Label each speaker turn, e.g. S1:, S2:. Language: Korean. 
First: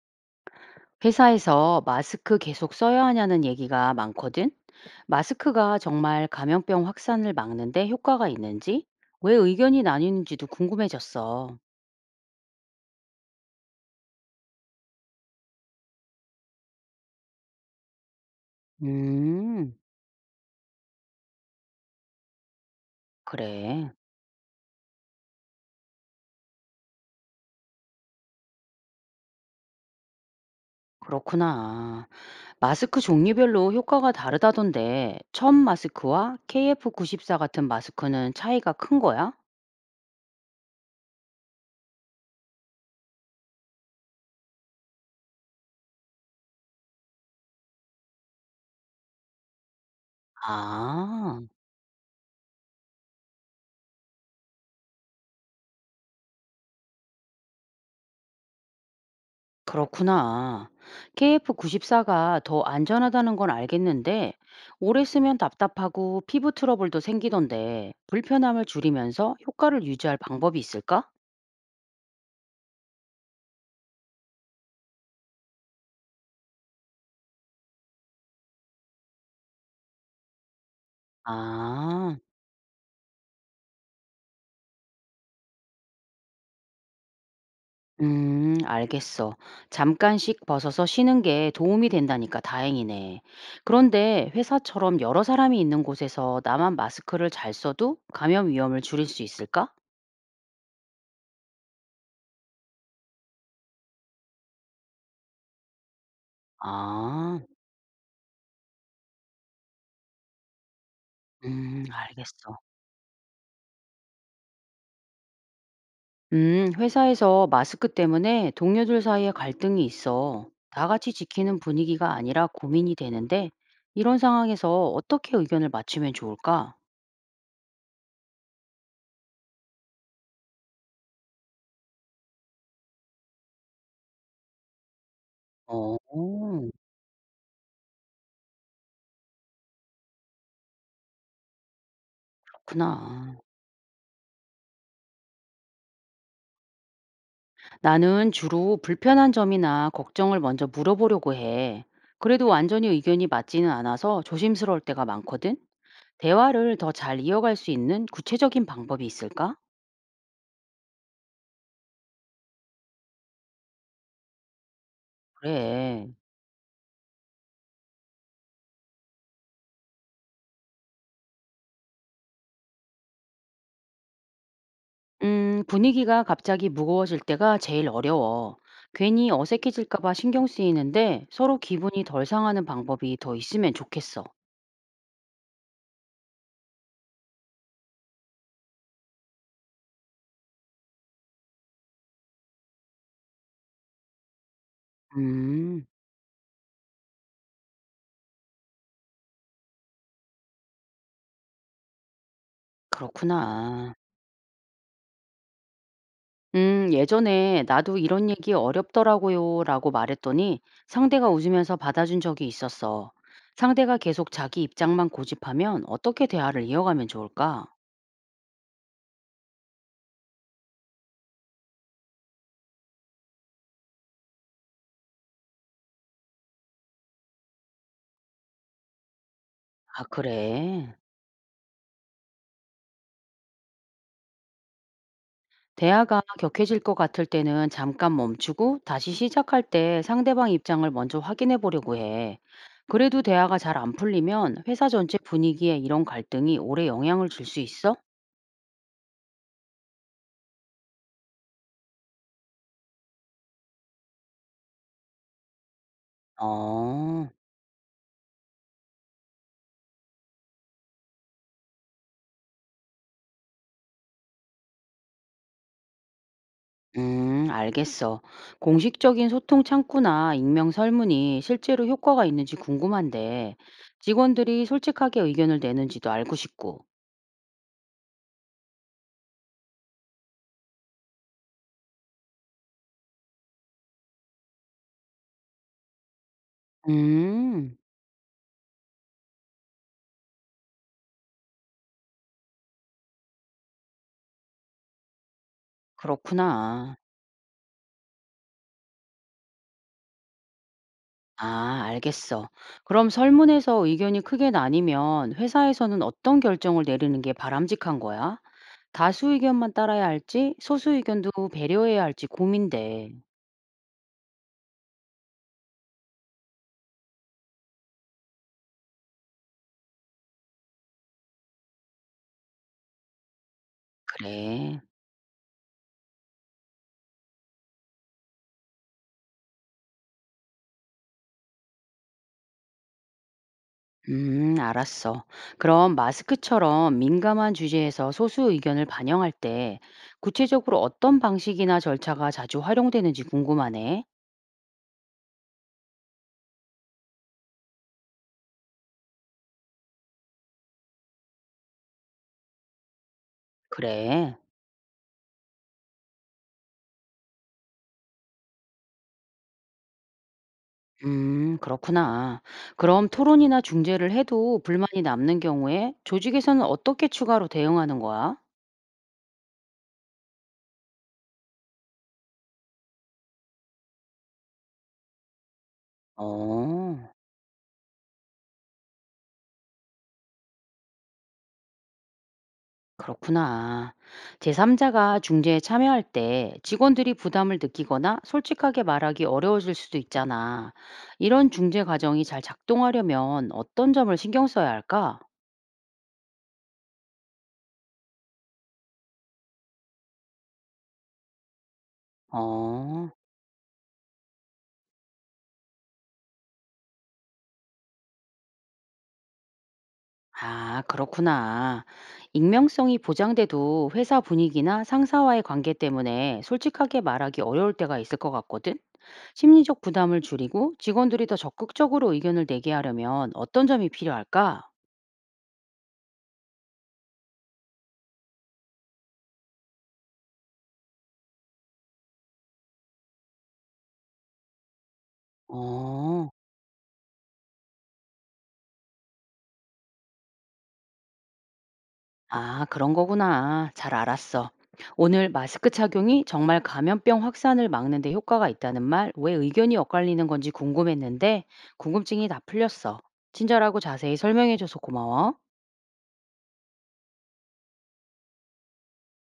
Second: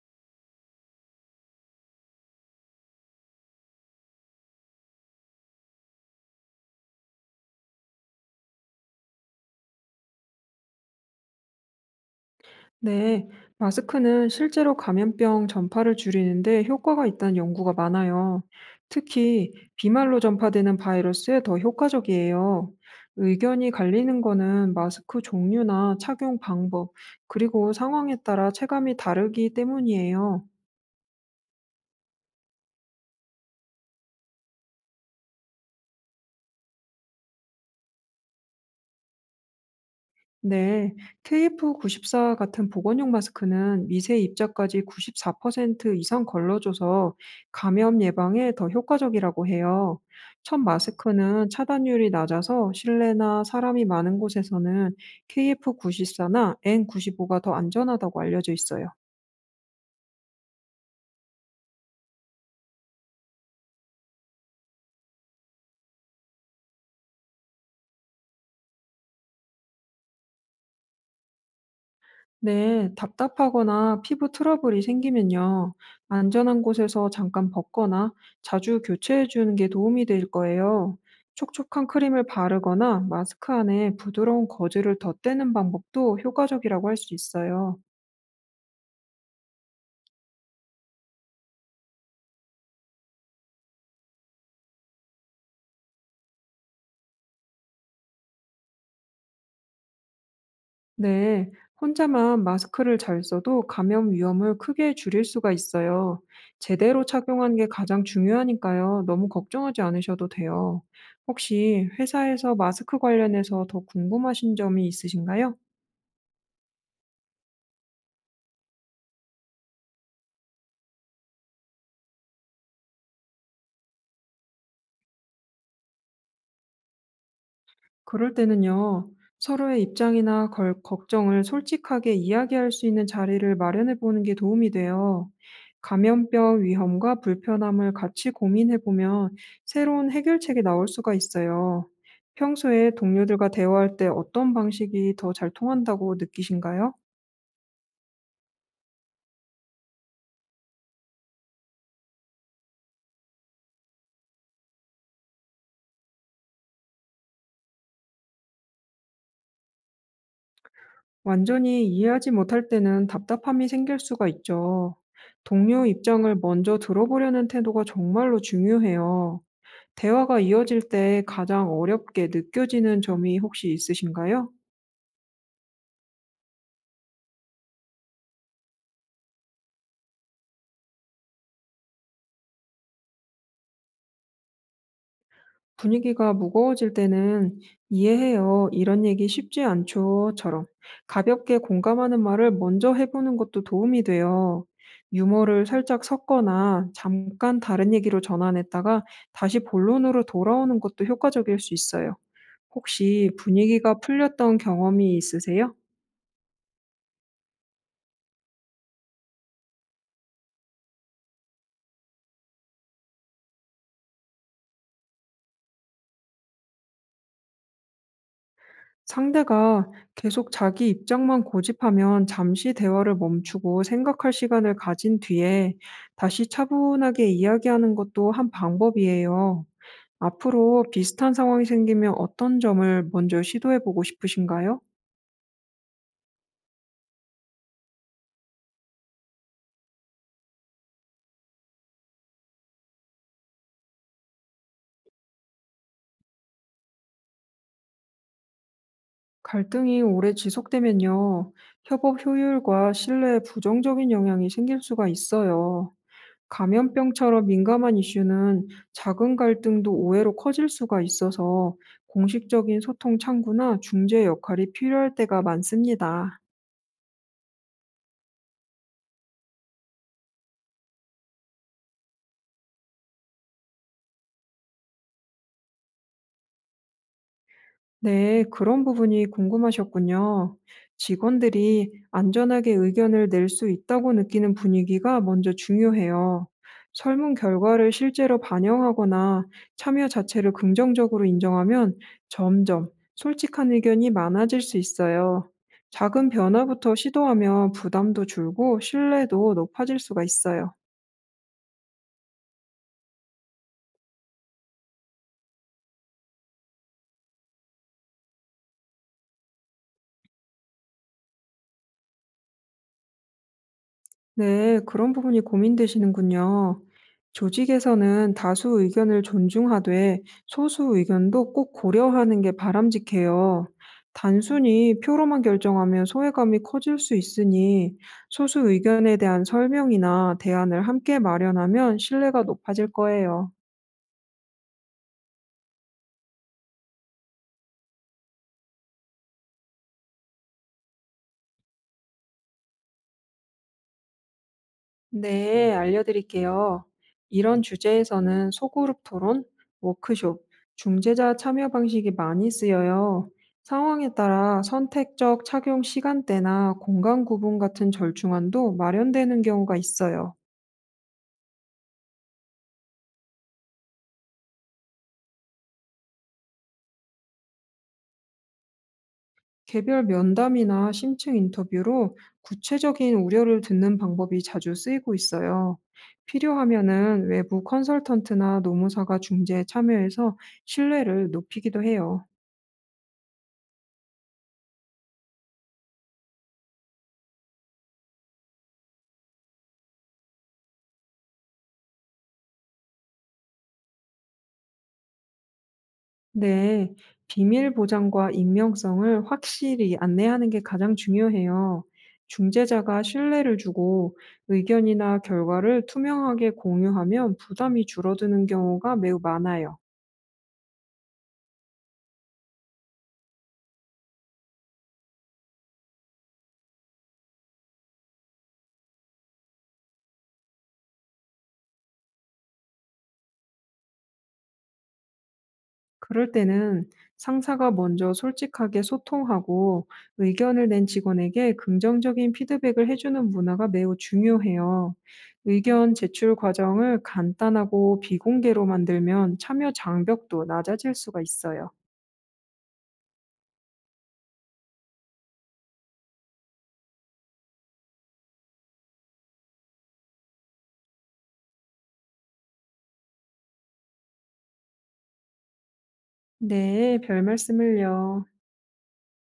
S1: 회사에서 마스크 계속 써야 하냐는 얘기가 많거든? 마스크가 정말 감염병 확산을 막는데 효과가 있는지? 왜 의견이 나뉘는지도 궁금해졌어.
S2: 네, 마스크는 실제로 감염병 전파를 줄이는데 효과가 있다는 연구가 많아요. 특히
S1: 음,
S2: 비말로 전파되는 바이러스에 더 효과적이에요. 의견이
S1: 그래,
S2: 갈리는 거는 마스크 종류나 착용 방법, 그리고 상황에 따라 체감이 다르기 때문이에요.
S1: 그렇구나. 마스크 종류별로 효과가 다르다던데, 천 마스크와 KF94 같은 마스크는 차이가 큰 거야?
S2: 네, KF94 같은 보건용 마스크는 미세 입자까지 94% 이상 걸러줘서 감염 예방에 더 효과적이라고 해요. 첫
S1: 아.
S2: 마스크는 차단율이 낮아서 실내나 사람이 많은 곳에서는 KF94나 N95가 더 안전하다고 알려져 있어요.
S1: 그렇구나. KF94가 더 안전하다는 건 알겠는데, 오래 쓰면 답답하고 피부 트러블도 생기던데, 불편함을 줄이면서 효과를 유지할 방법이 있을까?
S2: 네, 답답하거나 피부 트러블이 생기면요. 안전한 곳에서 잠깐 벗거나 자주 교체해 주는 게 도움이 될 거예요. 촉촉한
S1: 아,
S2: 크림을 바르거나 마스크 안에 부드러운 거즈를 덧대는 방법도 효과적이라고 할 수 있어요.
S1: 알겠어. 잠깐씩 벗어서 쉬는 게 도움이 된다니까 다행이네. 그런데 회사처럼 여러 사람이 있는 곳에서 나만 마스크를 잘 써도 감염 위험을 줄일 수 있을까?
S2: 네, 혼자만 마스크를 잘 써도 감염 위험을 크게 줄일 수가 있어요. 제대로
S1: 아,
S2: 착용하는 게 가장 중요하니까요. 너무 걱정하지 않으셔도 돼요. 혹시 회사에서
S1: 알겠어.
S2: 마스크 관련해서 더 궁금하신 점이 있으신가요?
S1: 회사에서 마스크 때문에 동료들 사이에 갈등이 있어. 다 같이 지키는 분위기가 아니라 고민이 되는데, 이런 상황에서 어떻게 의견을 맞추면 좋을까?
S2: 그럴 때는요, 서로의 입장이나 걱정을 솔직하게 이야기할 수 있는 자리를 마련해 보는 게 도움이 돼요.
S1: 어,
S2: 감염병 위험과 불편함을 같이 고민해 보면 새로운 해결책이 나올 수가 있어요. 평소에
S1: 그렇구나.
S2: 동료들과 대화할 때 어떤 방식이 더 잘 통한다고 느끼신가요?
S1: 나는 주로 불편한 점이나 걱정을 먼저 물어보려고 해. 그래도 완전히 의견이 맞지는 않아서 조심스러울 때가 많거든? 대화를 더 잘 이어갈 수 있는 구체적인 방법이 있을까?
S2: 완전히 이해하지 못할 때는 답답함이 생길 수가 있죠. 동료
S1: 그래.
S2: 입장을 먼저 들어보려는 태도가 정말로 중요해요. 대화가 이어질 때 가장 어렵게 느껴지는 점이 혹시 있으신가요?
S1: 분위기가 갑자기 무거워질 때가 제일 어려워. 괜히 어색해질까 봐 신경 쓰이는데 서로 기분이 덜 상하는 방법이 더 있으면 좋겠어.
S2: 분위기가 무거워질 때는 "이해해요. 이런 얘기 쉽지 않죠."처럼 가볍게 공감하는 말을 먼저 해 보는 것도 도움이 돼요. 유머를
S1: 음,
S2: 살짝 섞거나 잠깐 다른 얘기로 전환했다가 다시 본론으로 돌아오는 것도 효과적일 수 있어요. 혹시
S1: 그렇구나.
S2: 분위기가 풀렸던 경험이 있으세요?
S1: 예전에 나도 이런 얘기 어렵더라고요 라고 말했더니 상대가 웃으면서 받아준 적이 있었어. 상대가 계속 자기 입장만 고집하면 어떻게 대화를 이어가면 좋을까?
S2: 상대가 계속 자기 입장만 고집하면 잠시 대화를 멈추고 생각할 시간을 가진 뒤에 다시 차분하게 이야기하는 것도 한 방법이에요.
S1: 아,
S2: 앞으로
S1: 그래.
S2: 비슷한 상황이 생기면 어떤 점을 먼저 시도해 보고 싶으신가요?
S1: 대화가 격해질 것 같을 때는 잠깐 멈추고 다시 시작할 때 상대방 입장을 먼저 확인해 보려고 해. 그래도 대화가 잘 안 풀리면 회사 전체 분위기에 이런 갈등이 오래 영향을 줄 수 있어?
S2: 갈등이 오래 지속되면요. 협업 효율과 신뢰에 부정적인 영향이 생길 수가 있어요.
S1: 어,
S2: 감염병처럼 민감한 이슈는 작은 갈등도 오해로 커질 수가 있어서 공식적인 소통 창구나 중재 역할이 필요할 때가 많습니다.
S1: 알겠어. 공식적인 소통 창구나 익명 설문이 실제로 효과가 있는지 궁금한데, 직원들이 솔직하게 의견을 내는지도 알고 싶고.
S2: 네, 그런 부분이 궁금하셨군요. 직원들이 안전하게 의견을 낼 수 있다고 느끼는 분위기가 먼저 중요해요. 설문
S1: 음,
S2: 결과를 실제로 반영하거나 참여 자체를 긍정적으로 인정하면 점점 솔직한 의견이 많아질 수 있어요. 작은 변화부터
S1: 그렇구나.
S2: 시도하면 부담도 줄고 신뢰도 높아질 수가 있어요.
S1: 아, 알겠어. 그럼 설문에서 의견이 크게 나뉘면 회사에서는 어떤 결정을 내리는 게 바람직한 거야? 다수 의견만 따라야 할지, 소수 의견도 배려해야 할지 고민돼.
S2: 네, 그런 부분이 고민되시는군요. 조직에서는 다수 의견을 존중하되 소수 의견도 꼭 고려하는 게 바람직해요.
S1: 그래.
S2: 단순히 표로만 결정하면 소외감이 커질 수 있으니 소수 의견에 대한 설명이나 대안을 함께 마련하면 신뢰가 높아질 거예요.
S1: 알았어. 그럼 마스크처럼 민감한 주제에서 소수 의견을 반영할 때 구체적으로 어떤 방식이나 절차가 자주 활용되는지 궁금하네.
S2: 네, 알려드릴게요. 이런 주제에서는 소그룹 토론, 워크숍, 중재자 참여 방식이 많이 쓰여요. 상황에
S1: 그래.
S2: 따라 선택적 착용 시간대나 공간 구분 같은 절충안도 마련되는 경우가 있어요.
S1: 그렇구나. 그럼 토론이나 중재를 해도 불만이 남는 경우에 조직에서는 어떻게 추가로 대응하는 거야?
S2: 개별 면담이나 심층 인터뷰로 구체적인 우려를 듣는 방법이 자주 쓰이고 있어요.
S1: 어,
S2: 필요하면은 외부 컨설턴트나 노무사가 중재에 참여해서 신뢰를 높이기도 해요.
S1: 그렇구나. 제3자가 중재에 참여할 때 직원들이 부담을 느끼거나 솔직하게 말하기 어려워질 수도 있잖아. 이런 중재 과정이 잘 작동하려면 어떤 점을 신경 써야 할까?
S2: 네, 비밀 보장과 익명성을 확실히 안내하는 게 가장 중요해요. 중재자가
S1: 어.
S2: 신뢰를 주고 의견이나 결과를 투명하게 공유하면 부담이 줄어드는 경우가 매우 많아요.
S1: 아, 그렇구나. 익명성이 보장돼도 회사 분위기나 상사와의 관계 때문에 솔직하게 말하기 어려울 때가 있을 것 같거든? 심리적 부담을 줄이고 직원들이 더 적극적으로 의견을 내게 하려면 어떤 점이 필요할까?
S2: 그럴 때는 상사가 먼저 솔직하게 소통하고 의견을 낸 직원에게 긍정적인 피드백을 해주는 문화가 매우 중요해요. 의견
S1: 어,
S2: 제출 과정을 간단하고 비공개로 만들면 참여 장벽도 낮아질 수가 있어요.
S1: 아, 그런 거구나. 잘 알았어. 오늘 마스크 착용이 정말 감염병 확산을 막는 데 효과가 있다는 말, 왜 의견이 엇갈리는 건지 궁금했는데 궁금증이 다 풀렸어. 친절하고 자세히 설명해줘서 고마워.
S2: 네, 별 말씀을요.